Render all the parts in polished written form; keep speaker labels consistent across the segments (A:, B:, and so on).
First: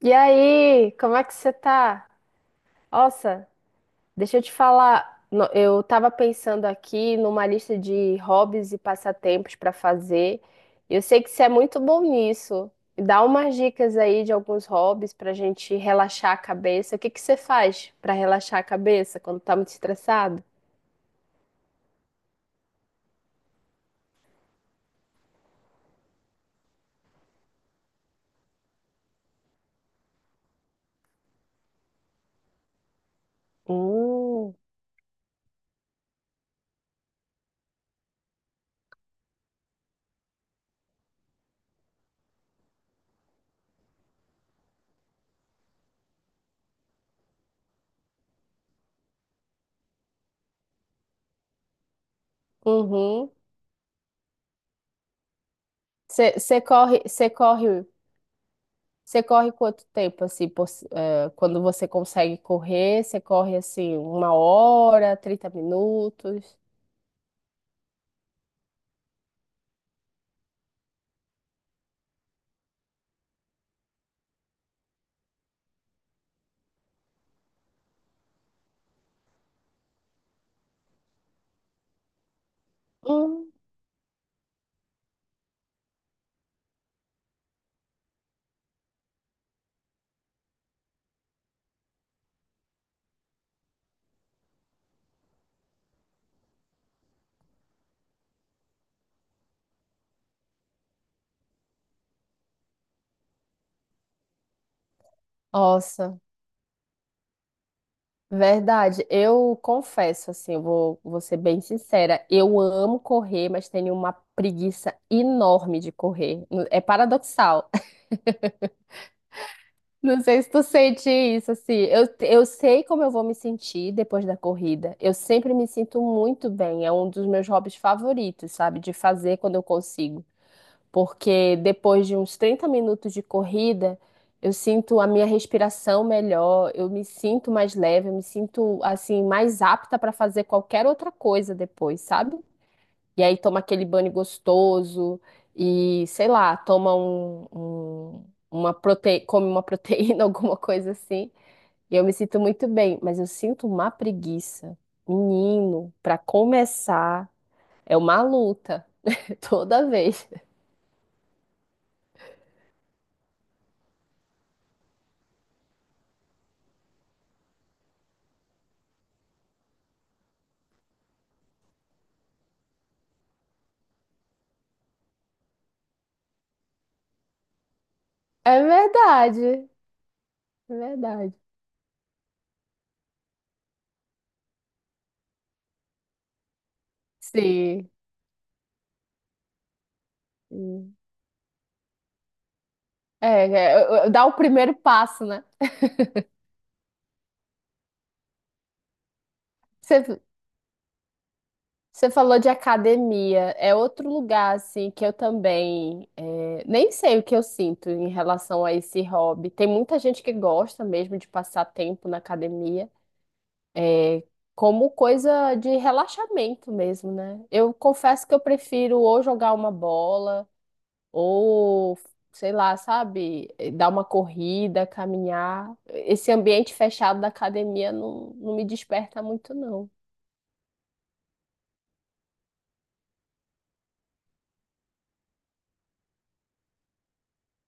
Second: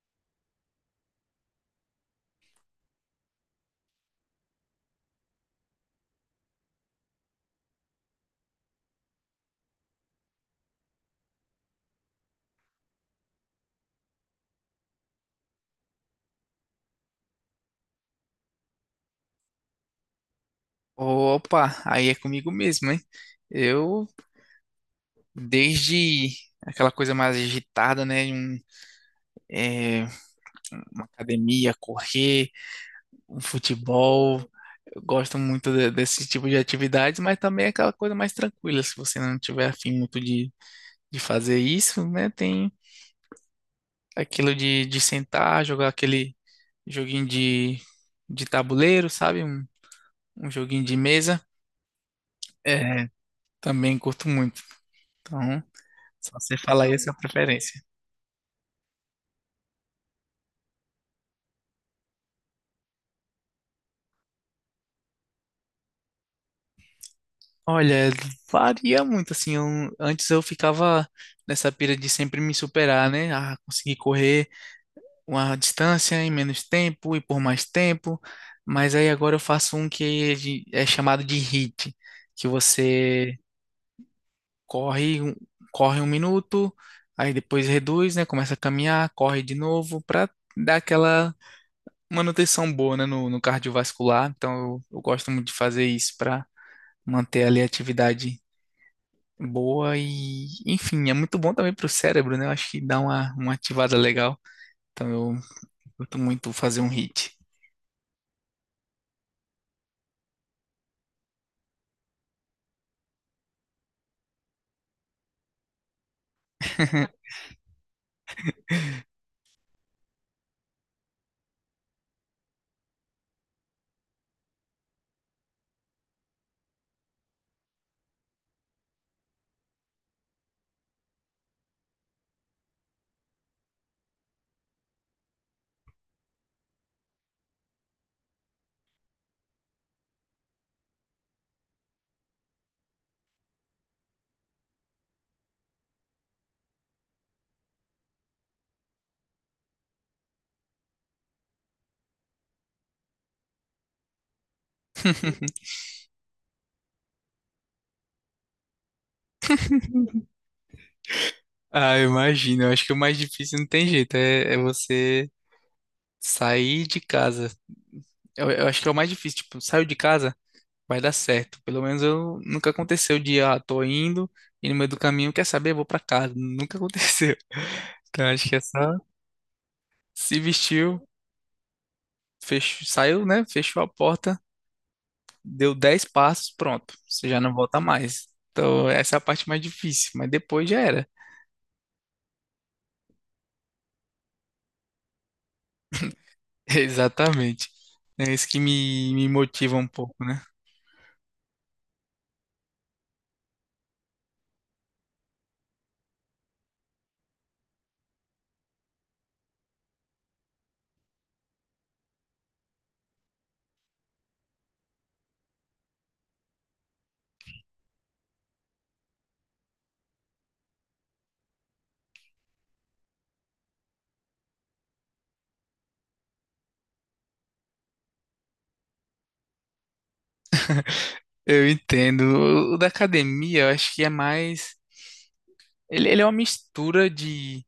A: E aí, como é que você tá? Nossa, deixa eu te falar. Eu tava pensando aqui numa lista de hobbies e passatempos pra fazer. Eu sei que você é muito bom nisso. Me dá umas dicas aí de alguns hobbies pra gente relaxar a cabeça. O que que você faz pra relaxar a cabeça quando tá muito estressado?
B: Opa, aí é comigo mesmo, hein? Eu, desde aquela coisa mais agitada, né? É, uma academia, correr, um futebol.
A: Hum.
B: Eu gosto muito desse tipo de atividades, mas também é aquela coisa mais tranquila. Se você não tiver afim muito de fazer isso, né? Tem aquilo de sentar, jogar aquele joguinho de tabuleiro, sabe? Um joguinho de mesa. É,
A: Uhum.
B: também curto muito. Então, só
A: Você
B: você
A: você
B: falar aí a
A: corre,
B: sua
A: você
B: preferência.
A: corre Você corre quanto tempo, assim, quando você consegue correr, você corre, assim, 1 hora, 30 minutos?
B: Olha, varia muito, assim, antes eu ficava nessa pira de sempre me superar, né? Ah, conseguir correr uma distância em menos tempo e por mais tempo, mas aí agora eu faço um que é chamado de HIIT, que você
A: Hum.
B: corre, um- corre 1 minuto, aí depois reduz, né? Começa a caminhar, corre de novo, pra dar aquela manutenção boa, né? No cardiovascular, então eu gosto muito de fazer isso pra manter ali a atividade boa e, enfim, é muito bom também pro cérebro, né? Eu acho que dá uma ativada legal. Então eu curto
A: Nossa,
B: muito fazer um hit.
A: verdade. Eu confesso, assim, eu vou ser bem sincera. Eu amo correr, mas tenho uma preguiça enorme de correr. É paradoxal. Não sei se tu sente isso, assim. Eu sei como eu vou me sentir depois da corrida. Eu sempre me sinto muito bem. É um dos meus hobbies favoritos, sabe? De fazer quando eu consigo. Porque depois de uns 30 minutos de corrida, eu sinto a minha respiração melhor, eu me sinto mais leve, eu me sinto assim mais apta para fazer qualquer outra coisa depois, sabe? E aí toma aquele banho gostoso e, sei lá, toma um- come uma proteína, alguma coisa assim. E eu me sinto muito bem, mas eu sinto uma preguiça. Menino, para começar, é uma luta toda vez.
B: Ah, eu imagino. Eu acho que o mais difícil não tem jeito, é você sair de casa. Eu acho que é o mais difícil, tipo, saio de casa, vai dar certo. Pelo menos eu nunca aconteceu de, tô indo e no meio do caminho, quer saber, vou pra casa. Nunca aconteceu. Então acho que é
A: É
B: só
A: verdade.
B: se
A: É
B: vestiu,
A: verdade.
B: fechou, saiu, né? Fechou a porta, deu 10 passos, pronto, você já não volta
A: Sim.
B: mais. Então, essa é a parte mais difícil, mas depois já
A: Hum.
B: era.
A: Dá o primeiro passo, né?
B: Exatamente. É isso que me motiva um pouco,
A: Você,
B: né?
A: você falou de academia, é outro lugar, assim, que eu também nem sei o que eu sinto em relação a esse hobby. Tem muita gente que gosta mesmo de passar tempo na academia, é, como coisa de relaxamento mesmo, né? Eu confesso que eu prefiro ou jogar uma bola, ou sei lá, sabe, dar uma corrida, caminhar. Esse ambiente fechado da academia não, não me desperta muito, não.
B: Eu entendo. O da academia, eu acho que é mais. Ele é uma mistura de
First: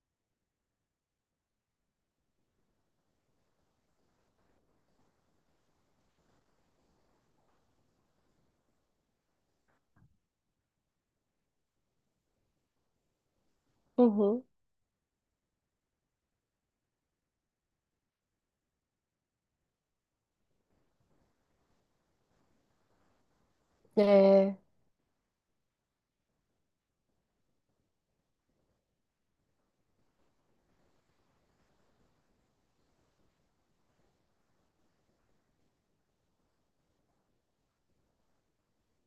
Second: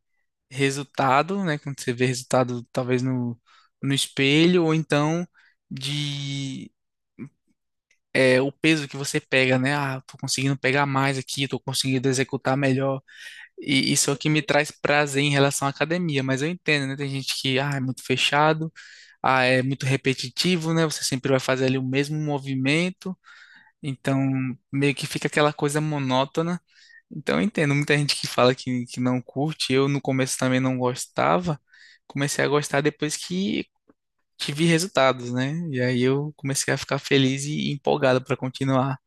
B: resultado, né? Quando você vê resultado, talvez no espelho, ou então de. É, o peso que você pega, né? Ah, tô conseguindo pegar mais aqui, tô conseguindo executar melhor. E isso é o que me
A: Uhum.
B: traz prazer em relação à academia, mas eu entendo, né? Tem gente que, é muito fechado, é muito repetitivo, né? Você sempre vai fazer ali o mesmo movimento, então
A: É.
B: meio que fica aquela coisa monótona. Então eu entendo, muita gente que fala que não curte, eu no começo também não gostava, comecei a gostar depois que tive resultados, né? E aí eu comecei a ficar feliz e empolgado para continuar.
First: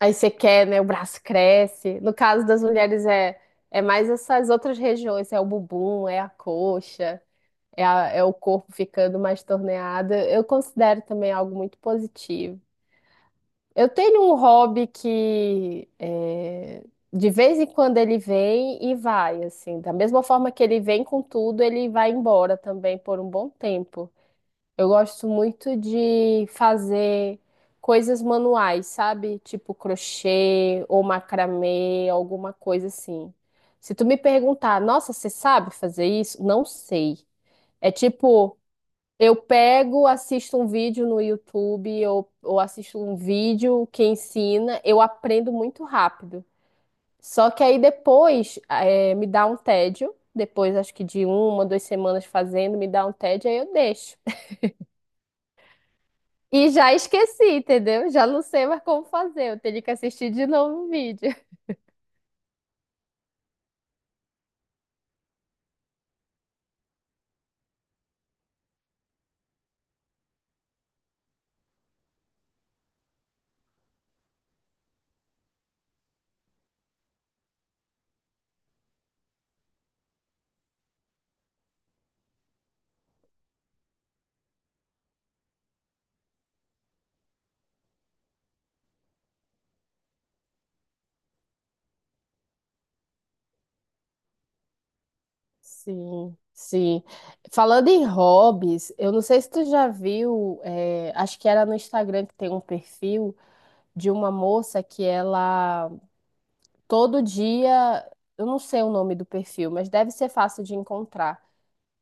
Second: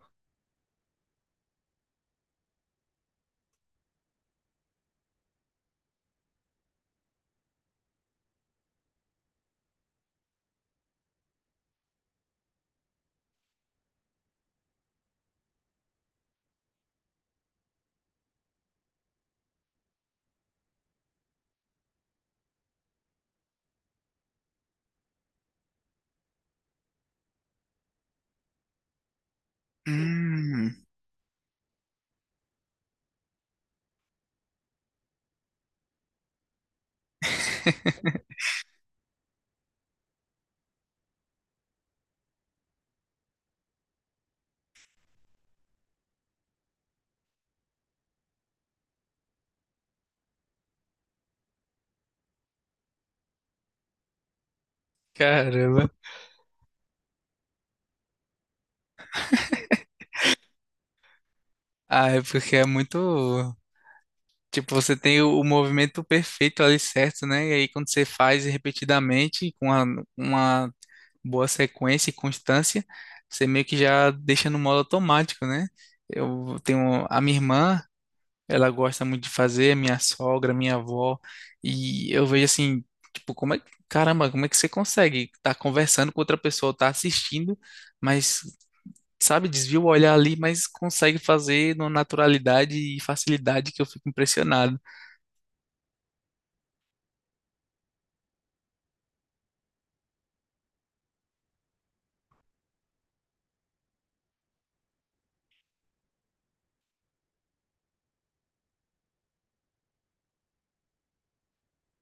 A: Aí você quer, né? O braço cresce. No caso das mulheres, é mais essas outras regiões, é o bumbum, é a coxa, é o corpo ficando mais torneado. Eu considero também algo muito positivo. Eu tenho um hobby que é, de vez em quando ele vem e vai, assim. Da mesma forma que ele vem com tudo, ele vai embora também por um bom tempo. Eu gosto muito de fazer coisas manuais, sabe? Tipo
B: Hum.
A: crochê ou macramê, alguma coisa assim. Se tu me perguntar, nossa, você sabe fazer isso? Não sei. É tipo. Eu pego, assisto um vídeo no YouTube, ou assisto um vídeo que ensina, eu aprendo muito rápido. Só que aí depois me dá um tédio, depois acho que de uma, duas semanas fazendo, me dá um tédio, aí eu deixo.
B: Caramba.
A: E já esqueci, entendeu? Já não sei mais como fazer, eu teria que assistir de novo o vídeo.
B: Ah, é porque é muito. Tipo, você tem o movimento perfeito ali certo, né? E aí quando você faz repetidamente, com uma boa sequência e constância, você meio que já deixa no modo automático, né? Eu tenho a minha irmã, ela gosta muito de fazer, a minha sogra, a minha avó, e eu vejo assim, tipo, como é que, caramba, como é que você consegue estar conversando com outra pessoa, estar assistindo, mas sabe, desvia o olhar ali, mas consegue fazer numa naturalidade e facilidade que eu fico impressionado.
A: Sim, sim. Falando em hobbies, eu não sei se tu já viu, acho que era no Instagram que tem um perfil de uma moça que Todo dia, eu não sei o nome do perfil, mas deve ser fácil de encontrar.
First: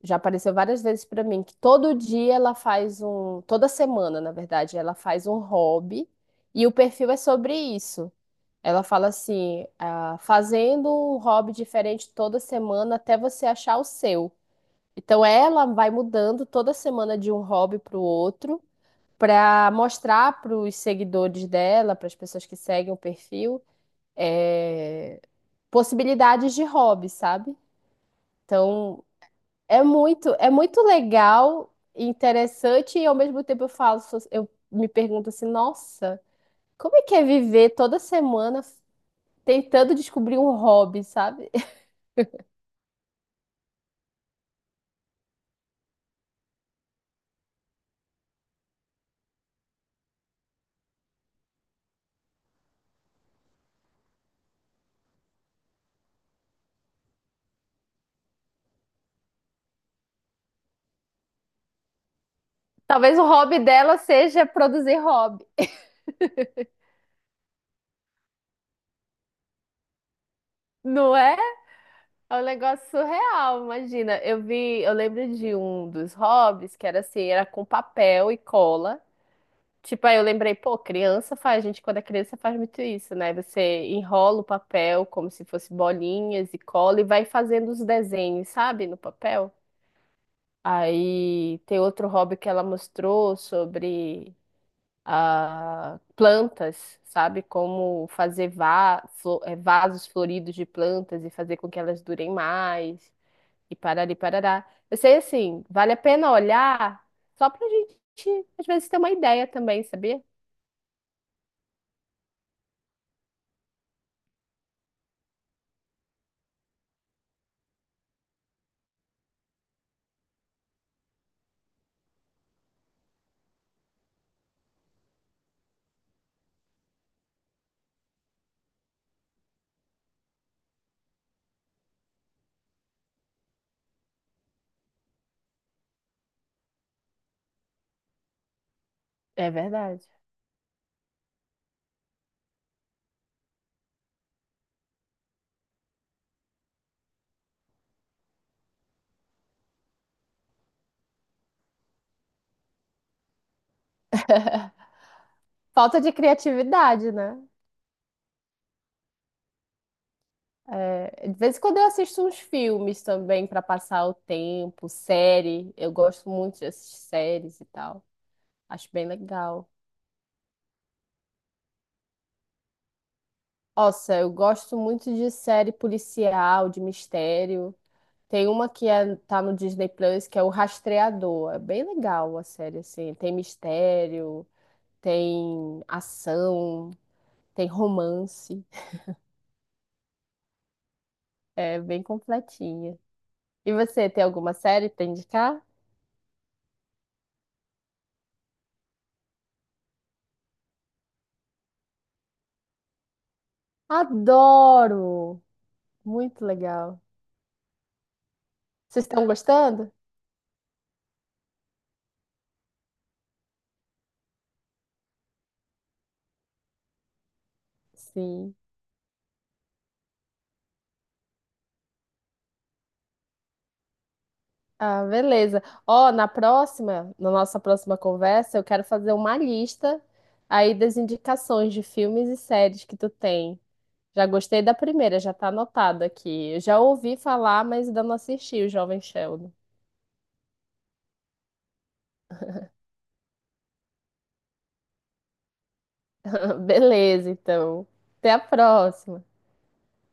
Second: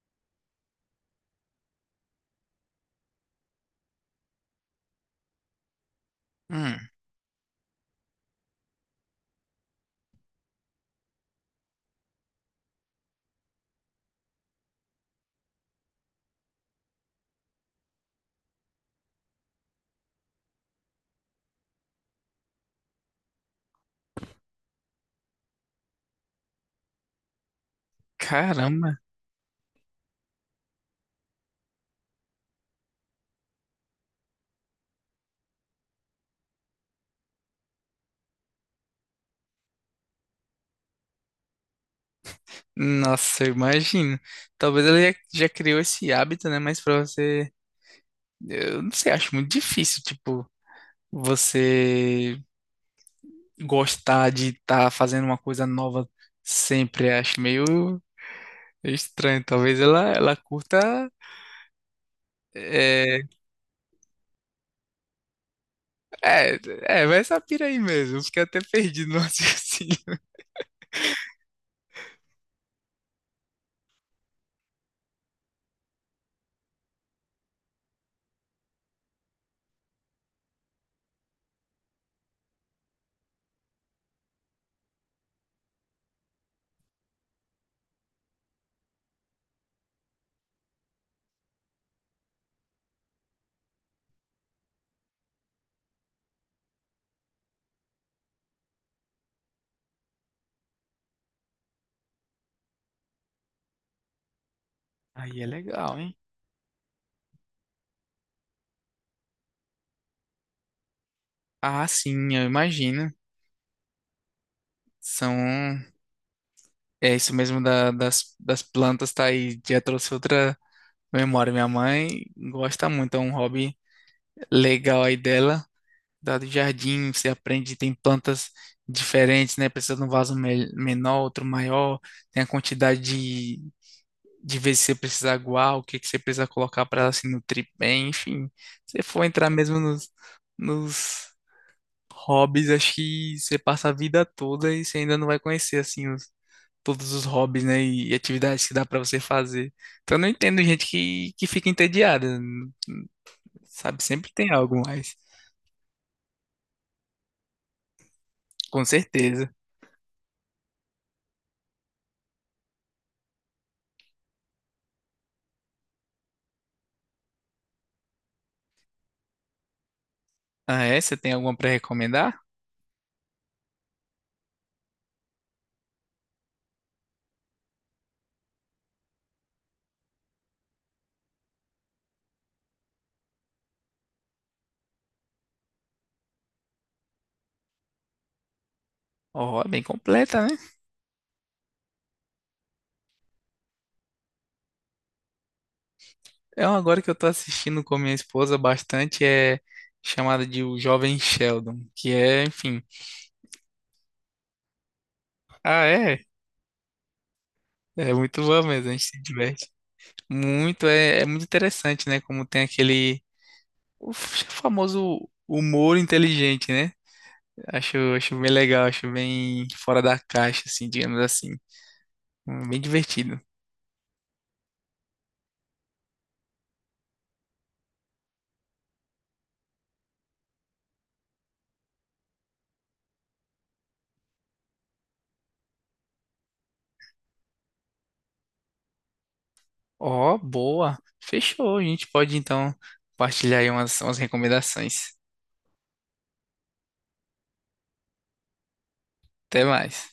A: Já apareceu várias vezes pra mim que todo dia ela faz um, toda semana, na verdade, ela faz um hobby e o
B: Hum,
A: perfil é sobre isso. Ela fala assim, ah, fazendo um hobby diferente toda semana até você achar o seu. Então ela vai mudando toda semana de um hobby para o outro, para mostrar para os seguidores dela, para as pessoas que seguem o perfil, eh, possibilidades de hobby, sabe?
B: caramba.
A: Então, é muito legal, interessante e ao mesmo tempo eu falo, eu me pergunto assim, nossa, como é que é viver toda semana tentando descobrir um hobby, sabe?
B: Nossa, eu imagino. Talvez ele já criou esse hábito, né? Mas pra você, eu não sei, acho muito difícil, tipo, você gostar de estar fazendo uma coisa nova sempre. Acho meio estranho. Talvez ela curta.
A: Talvez
B: É,
A: o hobby dela seja produzir hobby.
B: é, é, vai essa pira aí mesmo. Eu fiquei até perdido no raciocínio.
A: Não é? É um negócio surreal, imagina. Eu vi, eu lembro de um dos hobbies que era assim, era com papel e cola. Tipo, aí eu lembrei, pô, criança faz, gente, quando é criança faz muito isso, né? Você enrola o papel como se fosse bolinhas e cola e vai fazendo os desenhos, sabe, no papel. Aí tem outro hobby que ela mostrou sobre plantas, sabe? Como fazer vasos floridos de plantas e fazer com que elas durem mais e parari parará. Eu sei,
B: Aí é
A: assim, vale a
B: legal, hein?
A: pena olhar só pra gente, às vezes, ter uma ideia também, sabia?
B: Ah, sim, eu imagino. São. É isso mesmo das plantas, tá aí. Já trouxe outra memória. Minha mãe gosta muito, é um hobby legal aí dela. Da do jardim, você aprende, tem plantas diferentes, né? Precisa de um vaso menor, outro maior. Tem a quantidade de vezes que você precisa aguar, o que você precisa colocar para ela se nutrir bem. Enfim, se for entrar
A: É
B: mesmo nos,
A: verdade.
B: nos hobbies, acho que você passa a vida toda e você ainda não vai conhecer, assim, todos os hobbies, né, e atividades que dá pra você fazer. Então eu não entendo gente que fica entediada, sabe? Sempre tem algo mais,
A: Falta de criatividade, né?
B: com certeza.
A: É, de vez em quando eu assisto uns filmes também para passar o tempo, série. Eu gosto muito de assistir séries e tal. Acho bem legal.
B: Ah, é? Você tem alguma pra recomendar?
A: Nossa, eu gosto muito de série policial, de mistério. Tem uma que é, tá no Disney Plus, que é o Rastreador. É bem legal a série, assim. Tem mistério, tem ação, tem romance.
B: Ó, é bem completa, né?
A: É bem completinha. E você, tem alguma série para indicar?
B: É uma agora que eu tô assistindo com minha esposa bastante, é chamada de O Jovem Sheldon, que é, enfim.
A: Adoro!
B: Ah, é?
A: Muito legal.
B: É muito bom mesmo, a gente
A: Vocês
B: se
A: estão
B: diverte.
A: gostando?
B: Muito, é muito interessante, né? Como tem aquele o famoso humor inteligente, né? Acho bem
A: Sim.
B: legal, acho bem fora da caixa, assim, digamos assim. Bem divertido.
A: Ah, beleza. Ó, na próxima, na nossa próxima conversa, eu quero fazer uma lista aí das indicações de filmes e séries que tu tem. Já gostei da primeira, já tá anotado aqui. Eu já ouvi falar, mas ainda não assisti o Jovem Sheldon.
B: Ó, boa. Fechou. A gente pode então compartilhar aí umas recomendações.
A: Beleza, então. Até a próxima.
B: Até mais.